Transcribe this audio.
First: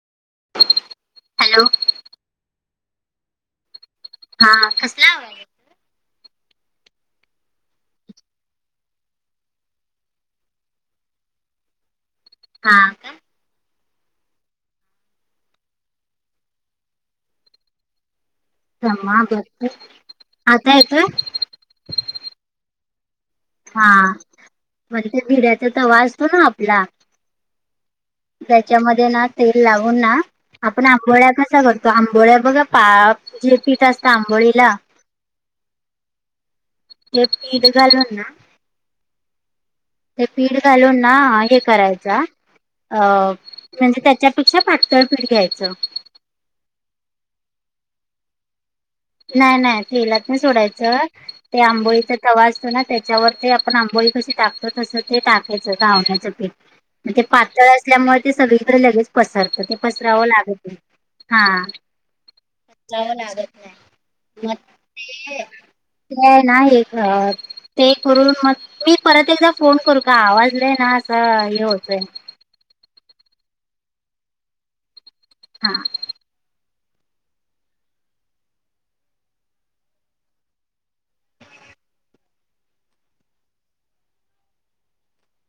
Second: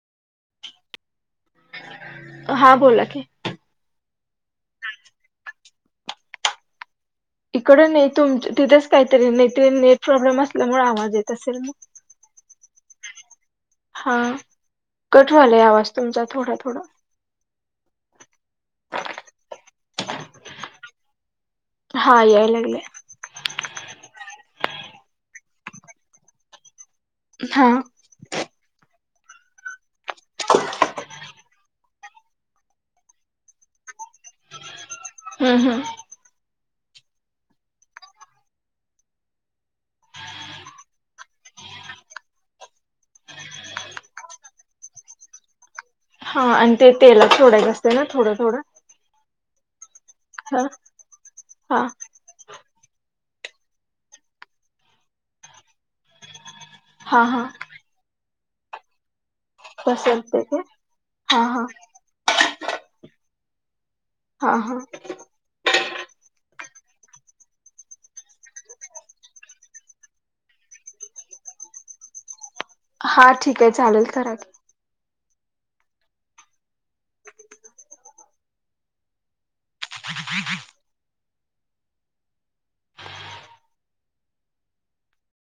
Hello हां बोला की हा कसला आवा इकडं नाही तुम तिथेच काहीतरी नाही नेट असल्यामुळे आवाज येत असेल मग. हा का हा कट व्हायलाआवाज तुमचा थोडा थोडा थांबा हा दोन म आता येतोय? हा यायला लागलाय. हा म्हंजे ते भिड्याचा तवा असतो ना आपला हां त्यांच्यामध्ये ना तेल लावून ना, आपण आंबोळ्या कसा करतो, आंबोळ्या बघा पा जे पीठ असतं आंबोळीला हम् हम ते पीठ घालून ना ते पीठ घालून ना हे करायचं, अ म्हणजे त्यांच्यापेक्षा पातळ पीठ घ्यायचं. हा आणि ते तेलात सोडायच असते ना थोडं थोडं. नाही नाही तेेलात नाही हा सोडायचं ते हा आंबोळी तवा असतो ना त्यांच्यावरची आपण आंबोळी कशी टाकतो तसं ते टाकायचं घावण्याचं पीठ ते हा हा पातळ असल्यामुळे ते सगळीकडे लगेच पसरतात. ते तसं पसरावं असतंय लागत ते नाही, हा पसरावं लागत नाही. म हा हा ते हे आहे ना हे एक ते करून मग मी परत एकदा फोन करू का? आवाज लय ना असं हे होतंय, हा ठीक आहे चालेल करा कि. हा